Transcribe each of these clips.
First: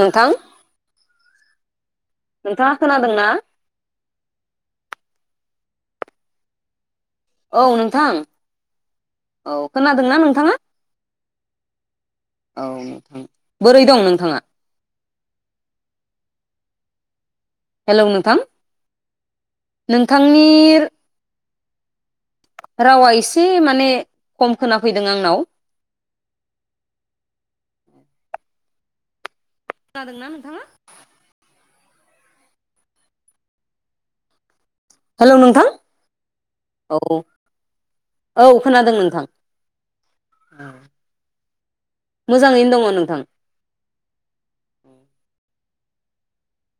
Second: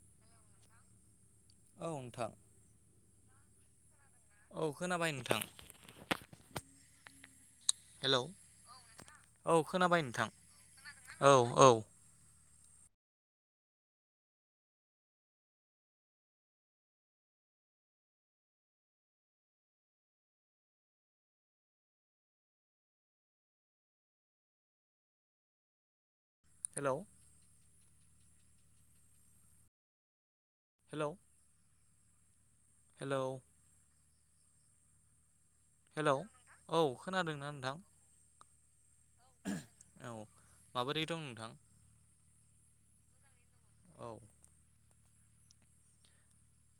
नोंथां नोंथाङा खोनादोंना औ खोनाबाय नोंथां औ नोंथां औ खोनादोंना नोंथांआ [unintelligible] बोरै दं नोंथाङा हेलौ नोंथां नोंथांनि रावा एसे माने खम खोनाफैदों आंनाव हेलौ खोनादोंना नोंथाङा? हेलौ हेलौ हेलौ नों हेलौ औ खोनादोंना नोंथां? औ खोनादोंमोन औ माबोरै दं नोंथां मोजाङैनो दङ नोंथां। औ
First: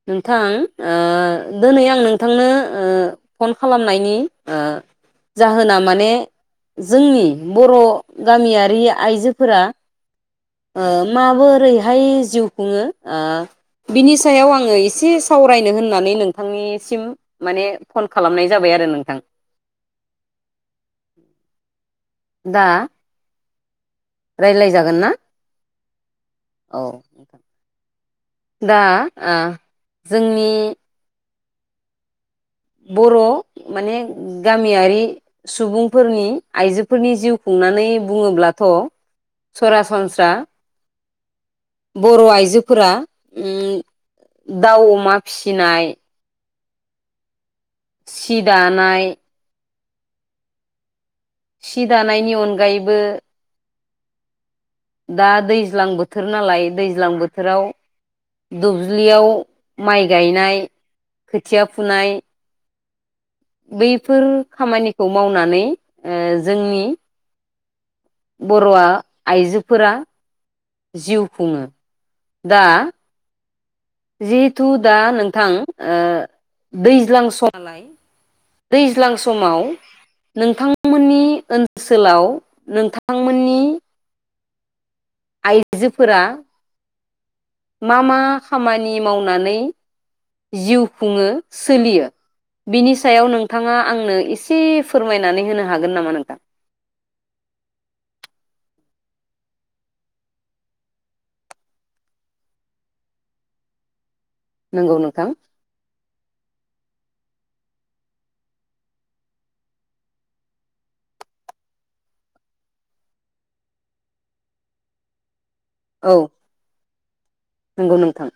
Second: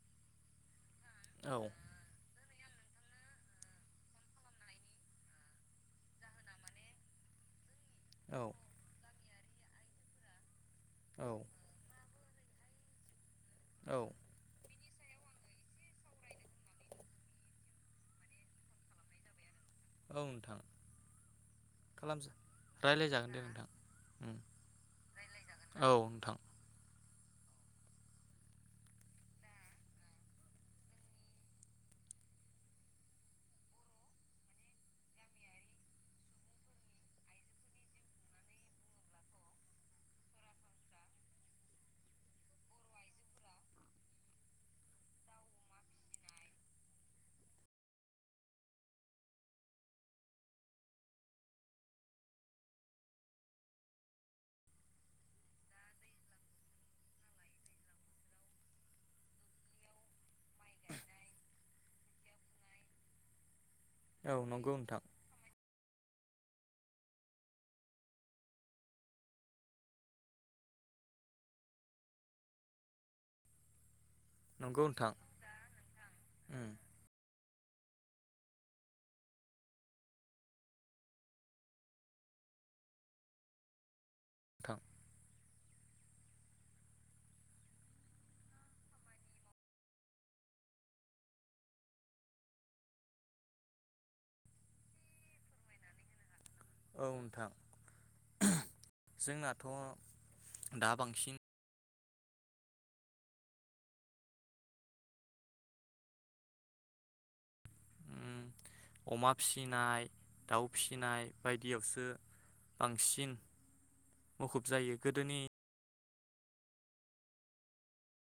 नोंथां ओ दोनै आं नोंथांनो ओ फन खालामनायनि ओ जाहोना माने जोंनि बर गामियारि आइजो फोरा ओ माबोरैहाय जिउ खुङो ओ बिनि सायाव आं ङो एसे सावरायनो होननानै नोंथांनिसिम माने फन खालामनाय जाबाय आरो नोंथां औ नोथां खालाम रायलायजागोन दे नोंथां रायलाय जागोन ना औ [inaudible] [inaudible] दा ओ जोंनि बर माने गामियारि सुबुंफोरनि आइजोफोरनि जिउ खुंनानै बुनङोब्लाथ सरासनस्रा बर आइजोफोरा दाउ ओ अमा फिसिनाय सि दानाय सि दानायनि अनगायैबो दा दैज्लां बोथोर नालाय दैज्लां बोथोराव दुब्लियाव माइ गायनाय खोथिया फुनाय बैफोर खामानिखौ मावनानै जोंनि बरआ आइजो फोरा जिउ खुंङो दा जिहेथु दा नोंथां ओ दैज्लां सम मालाय दैज्लां समाव नोंथांमोननि ओनसोलाव नोंथांमोननि थां आइजोफोरा मा मा खामानि मावनानै जिउ खुङो सोलियो बिनि सायाव नोंथाङा आंनो एसे फोरमायनानै होनो हागोन नामा नोंथां औ नोंथां जोंनाथ दा बांसिन नंगौ नोंथां अमा फिसिनाय दाउ फिसिनाय बायदियावसो बांसिन मुखुब जायो गोदोनि औ नंगौ नोंथां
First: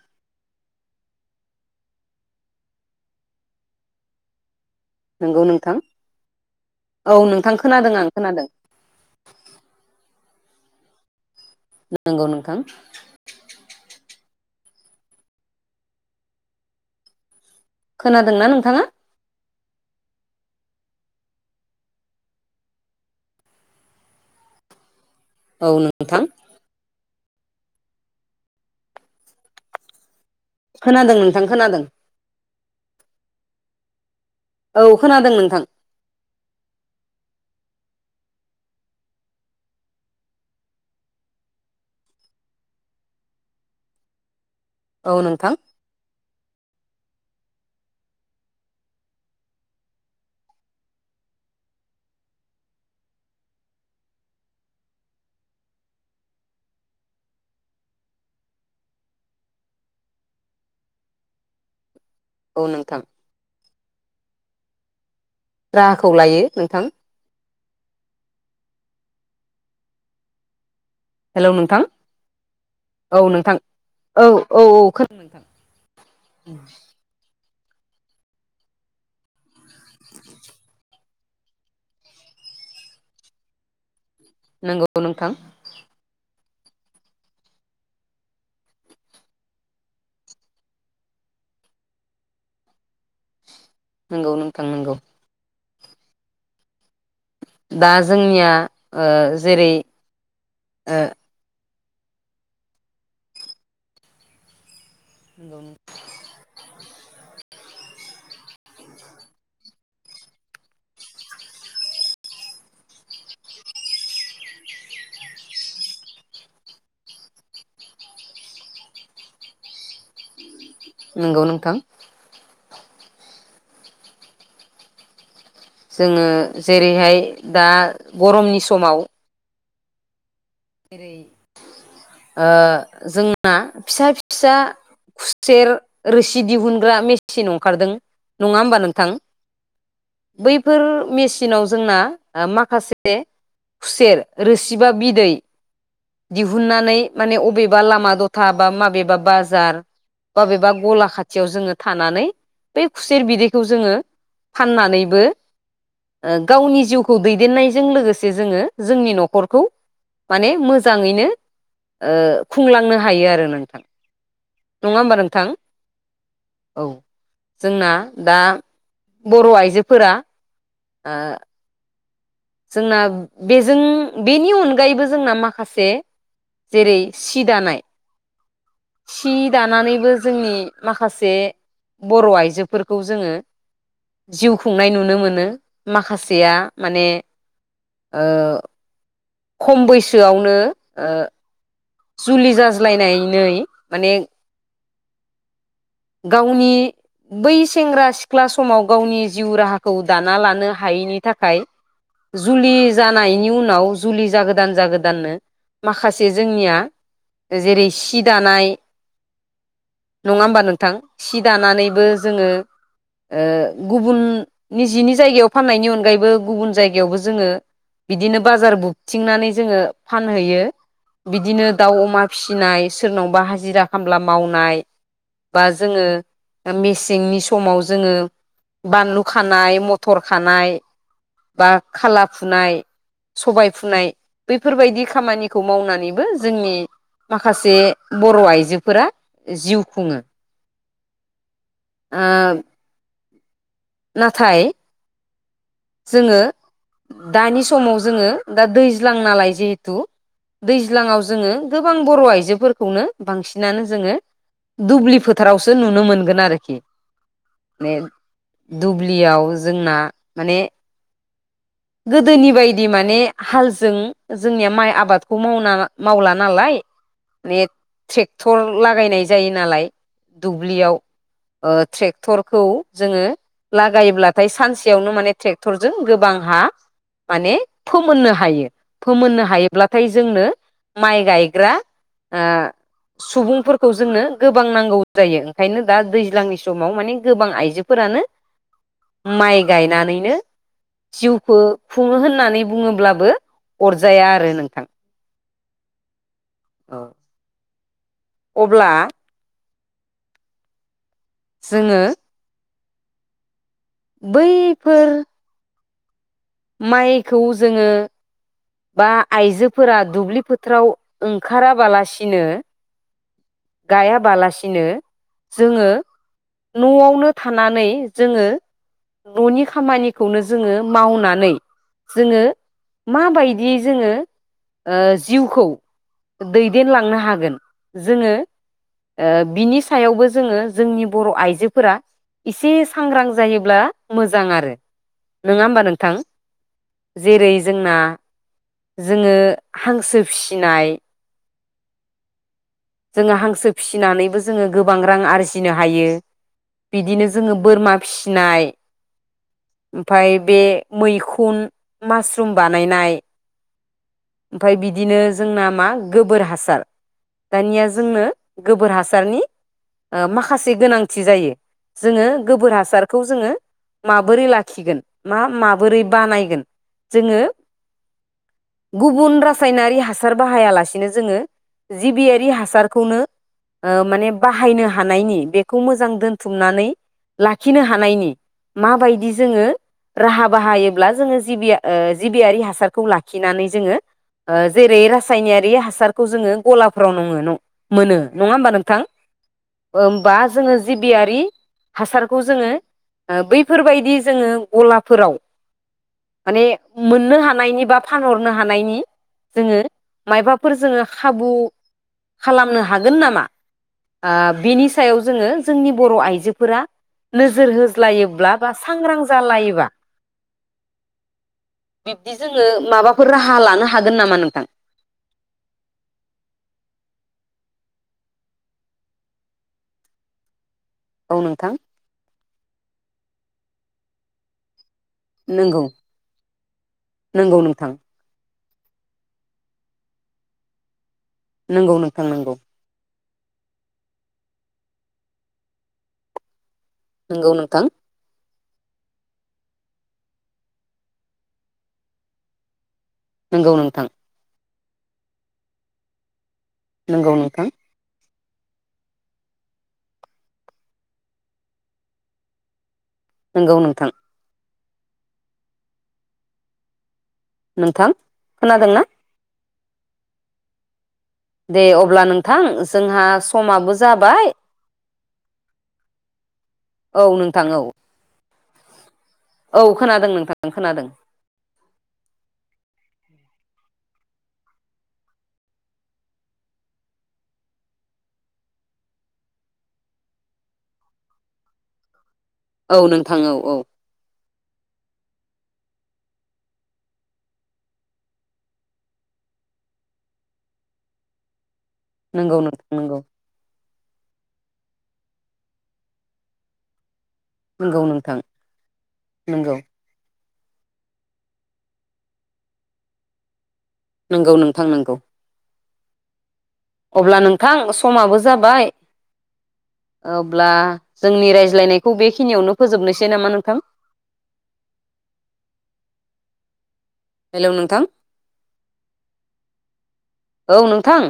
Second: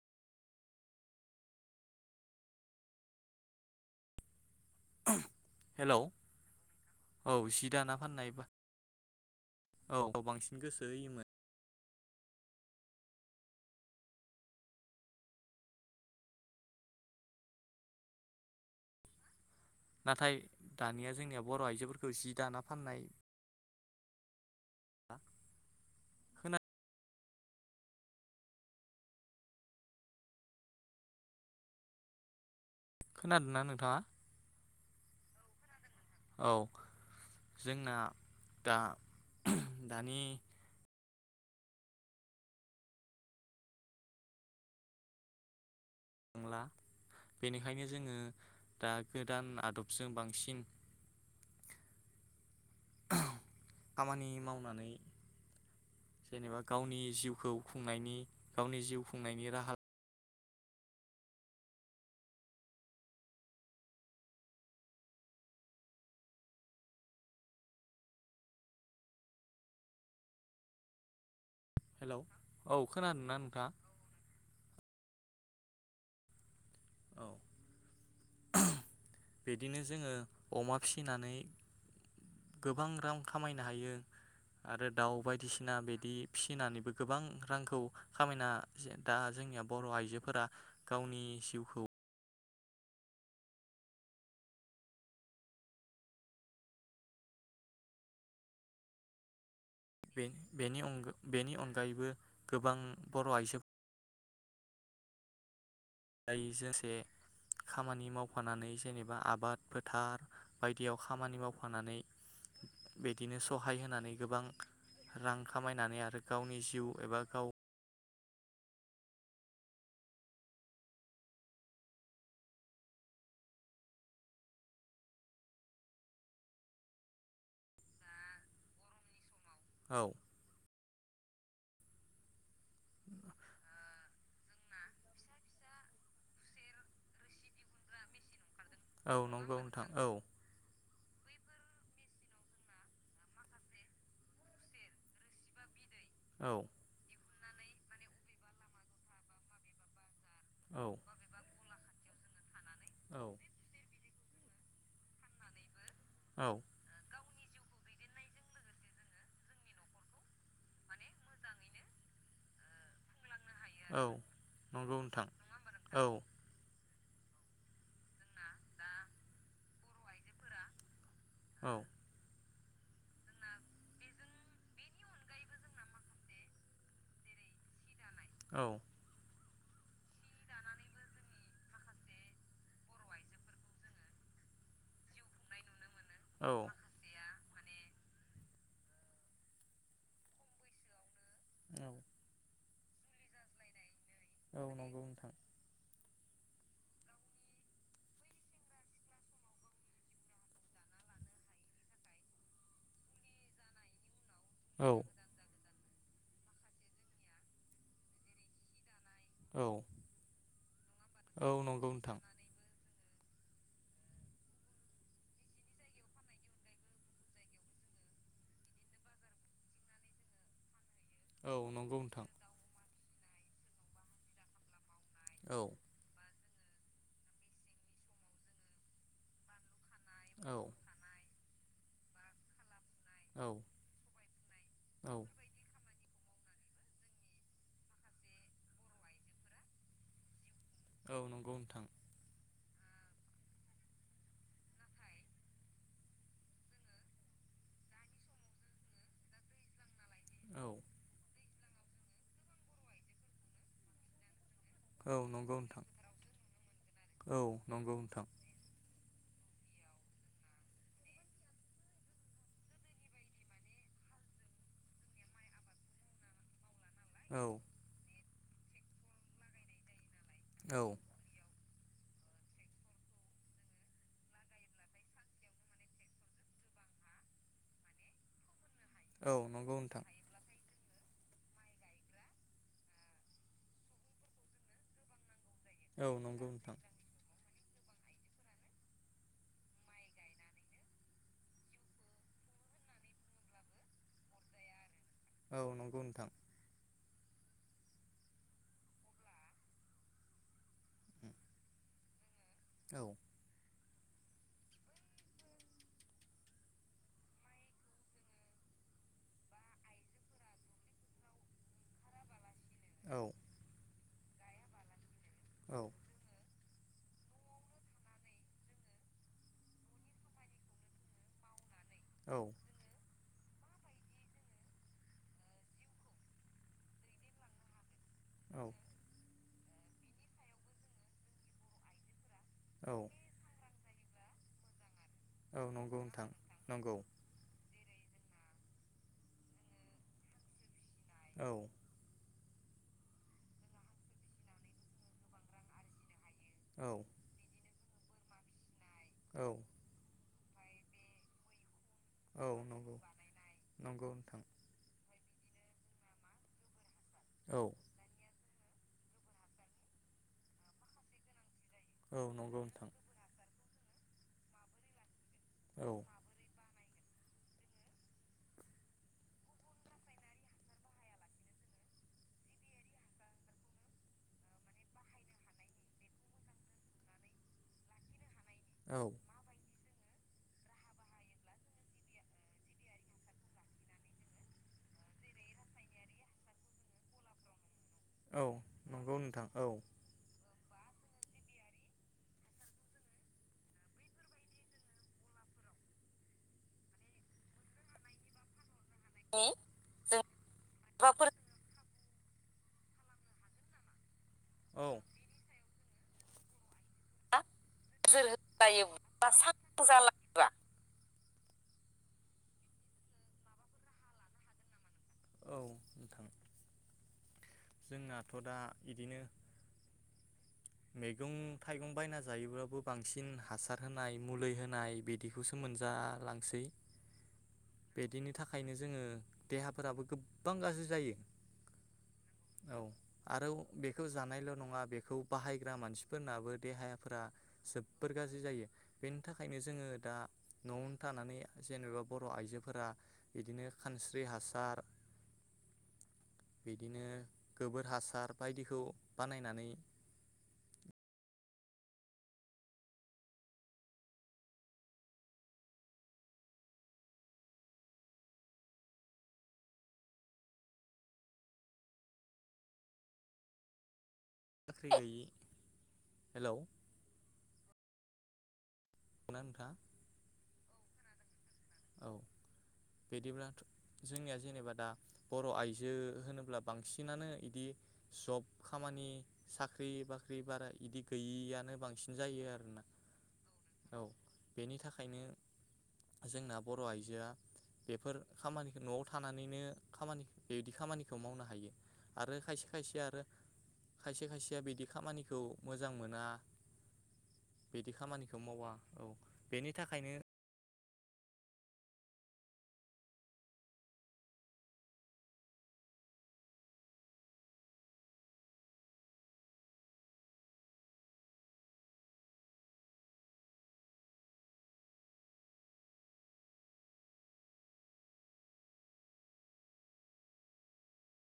नंगौ नोंथां औ नोंथां खोनादों आं खोनादों औ बांसिन गोसो होयोमोन नंगौ नोंथां खोनादोंना नोंथाङा नाथाय दानिया जोंनिया बर आइजोफोरखौ जि दाना फाननाय औ नोंथां खोनादों नोंथां खोनादों खोनादोंना नोंथाङा औ खोनादों नोंथां औ जोंना दा दानि औ नोंथां नांला बेनिखायनो जोंङो दा गोदान आदबजों बांसिन खामानि मावनानै जेनेबा गावनि जिउखौ खुंनायनि गावनि जिउ खुंनायनि राहा औ नोंथां राहाखौ लायो नोंथां हेलौ नोंथां औ नोंथां औ औ औ [unintelligible] [inaudible] बिदिनो जोंङो अमा फिसिनानै गोबां रां खामायनो हायो नंगौ आरो दाउ नोंथां बायदिसिना बिदि फिसिनानैबो गोबां रांखौ खामायना जे दा जोंनिया बर' आइजोफोरा गावनि जिउखौ नंगौ नोंथां नंगौ। दा जोंनिया ओ जेरै बे बेनि ओ अनगा बेनि अनगा फ्राइबो गोबां बर' आइजो [unintelligible] दायो खामानि मावफानानै जेनेबा आबाद फोथार बायदियाव खामानि मावफानानै बिदिनो सहाय होनानै गोबां रां खामायनानै आरो गावनि जिउ एबा गाव नोंगौ नोंथां। जोङो जेरैहाय दा गरमनि समाव औ। जेरै ओ जोंना फिसा फिसा खुसेर रोसि दिहुनग्रा मेसिन अंखारदों। नङा ओमबा नोंथां? बैफोर मेसिनाव जोंना ओ माखासे खुसेर रोसि बा बिदै दिहुननानै माने अबेबा लामा द'था बा माबेबा बाजार बबेबा गला खाथियाव जोङो थानानै बे खुसेर बिदैखौ जोङो फाननानैबो ओ गावनि जिउखौ दै देन्नायजों लोगोसे जोङो जोंनि न'खरखौ माने मोजाङैनो ओ खुंलांनो हायो आरो नों औ नंगौ नोंथां औ। औ जोंना दा बर' आइजोफोरा ओ जोंना बेजों बेनि अनगायैबो जोंना माखासे जेरै सि दानाय औ। हि दानानैबो जोंनि माखासे बर' आइजोफोरखौ जोङो जिउ खुंनाय नुनो मोनो। माखासेया माने ओ खम बैसोआवनो ओ जुलि जाज्लायनायनै माने औ नंगौ नोंथां। गावनि बै सेंग्रा सिख्ला समाव गावनि जिउ राहाखौ दाना लानो हायैनि थाखाय जुलि जानायनि उनाव जुलि जागोदान जागोदाननो माखासे जोंनिया जेरै सि दानाय औ। नङा ओमबा नों सि दानानैबो जोङो ओह गुबुन निजिनि जायगायाव फाननायनि अनगायैबो गुबुन जायगायावबो जोङो बिदिनो बाजार बुबथिंनानै जोङो फानहैयो। बिदिनो दाउ अमा फिसिनाय सोरनावबा हाजिरा खामला मावनाय। बा जोङो। मेसेंनि समाव जोङो बानलौ खानाय म थर खानाय। बा खाला फुनाय। सबाय फुनाय बैफोरबायदि खामानिखौ मावनानै जोंनि माखासे बर' आइजोफोरा जिउ खुङो। औ नंगौ नोंथां। ओ नाथाय, जोङो दानि समाव जोङो, दा दैज्लां नालाय जिहेथु दैज्लाङाव जोङो गोबां बर' आइजोफोरखौनो बांसिनानो जोङो। दुब्लि फोथारावसो नुनो मोनगोन आरोखि। मे दुब्लियाव जोंना माने, गोदोनि बायदि माने हालजों जोंनिया माइ आबादखौ मावना मावला नालाय। [unintelligible] ट्रेक्टर लागायनाय जायो नालाय। दुब्लियाव। ट्रेक्टरखौ जोङो। लागायोब्लाथाय सानसेयावनो माने ट्रेक्टरजों गोबां हा माने फोमोननो हायो। फोमोननो हायोब्लाथाय जोंनो। माइ गायग्रा सुबुंफोरखौ जोंनो गोबां नांगौ जायो। ओंखायनो दा दैज्लांनि समाव माने गोबां आइ आइजोफोरानो माइ गायनानैनो जिउखौ खुङो होननानै बुङोब्लाबो अरजाया आरो नोंथां। औ नंगौ नोंथां। औ अब्ला। जोङो। औ। बैफोर माइखौ जोङो, बा आइजोफोरा दुब्लि फोथाराव ओंखाराबालासिनो। औ। गायाबालासिनो जोङो। न'आवनो थानानै जोङो न'नि खामानिखौनो जोङो मावनानै जोङो। माबायदियै जोङो जिउखौ दैदेनलांनो हागोन जोङो। औ। ओ बिनि सायावबो जोङो जोंनि बर' आइजोफोरा। एसे सांग्रां जायोब्ला मोजां आरो नङा होमबा नोंथां जेरै जोंना जोङो हांसो फिसिनाय औ जोङो हांसो फिसिनानैबो जोङो गोबां रां आरजिनो हायो। बिदिनो जोङो बोरमा फिनाय ओमफाय बे मैखुन मासरुम बानायनाय ओमफ्राय बिदिनो जोंना मा गोबोर हासार दानिया जोंनो गोबोर हासारनि ओ माखासे गोनांथि जायो। जोङो गोबोर हासारखौ जोङो माबोरै लाखिगोन मा माबोरै बानायगोन जोङो गुबुन रासायनारि हासार बाहायालासिनो जोङो जिबियारि हासारखौनो ओ माने बाहायनो हानायनि बेखौ मोजां दोनथुमनानै लाखिनो हानायनि माबायदि जोङो राहा बाहायोब्ला जोङो जिबि ओ जिबियारि हासारखौ लाखिनानै जोङो जेरै रासायनारि हासारखौ जोङो गला फ्रानङो नं। मोनो नङा होमबा नोंथां ओमबा जों जोङो जिबियारि हासारखौ जोङो बैफोरबायदि जोङो गलाफोराव माने मोननो हानायनि बा फानहरनो हानायनि जों जोङो मायबाफोर जोङो माबाफोर खाबु खालामनो हागोन नामा ओ बिनि सायाव जोङो जोंनि बर' आइजोफोरा जोर नोजोर होज्लायोब्ला बा सांग्रां होलायोबा जालायोबा सांग्रां जालायोबा बिब्दि जोङो माबाफोर राहा लानो हागोन नामा नोंथां? औ नोंथां। जोंनाथ' दा बिदिनो मैगं औ नोंथां थाइगं बायना जायोब्लाबो बांसिन हासार होनाय मुलि होनाय बिदिखौसो नंगौ मोनजालांसै नंगौ नोंथां बिदिनि थाखाय बेखायनो जोङो देहाफोराबो गोबां गाज्रि जायो। नंगौ नों थां नंगौ। आरो बेखौ जानायल' नङा बेखौ बाहायग्रा मानसिफोरनाबो देहाया फोरा नंगौ नोंथां जोबोर गाज्रि जायो। बेनि थाखायनो जोङो दा न'आवनो थानानै जेनेबा बर' आइजोफोरा बिदिनो नंगौ नोंथां खानस्रि हासार। बिदिनो नंगौ नोंथां गोबोर हासार। बायदिखौ बानायनानै नोंगौ नोंथां नोंथां खोनादोंना दे अब्ला नोंथां जोंहा समाबो जाबाय। हेलौ औ नोंथां औ औ खोनादों नोंथां ओं खोनादों औ बिदिब्ला जोंनिया जेनेबा दा बर' आइजो होनोब्ला बांसिनानो इदि जब खामानि साख्रि बाख्रि बारा इदि गैयिआनो बांसिन जायो आरो औ नोंथां औ औ बेनि थाखायनो जोंना बर' आइजोआ बेफोर खामानिखो न'आव थानानैनो खामानि बेबायदि खामानिखौ मावनो हायो आरो नंगौ खायसे नोंथां खायसे नंगौ आरो खायसे खायसेया बेदि खामानिखौ मोजां मोना। बिदि नंगौ नोंथां खामानिखौ मावा औ बेनि नंगौ थाखायनो नोंगौ नोंथां नोंगौ अब्ला नोंथां समाबो जाबाय ओब्ला जोंनि रायज्लायनायखौ बेखिनियावनो फोजोबनोसै नामा नोंथां हेलौ नोंथां औ नोंथां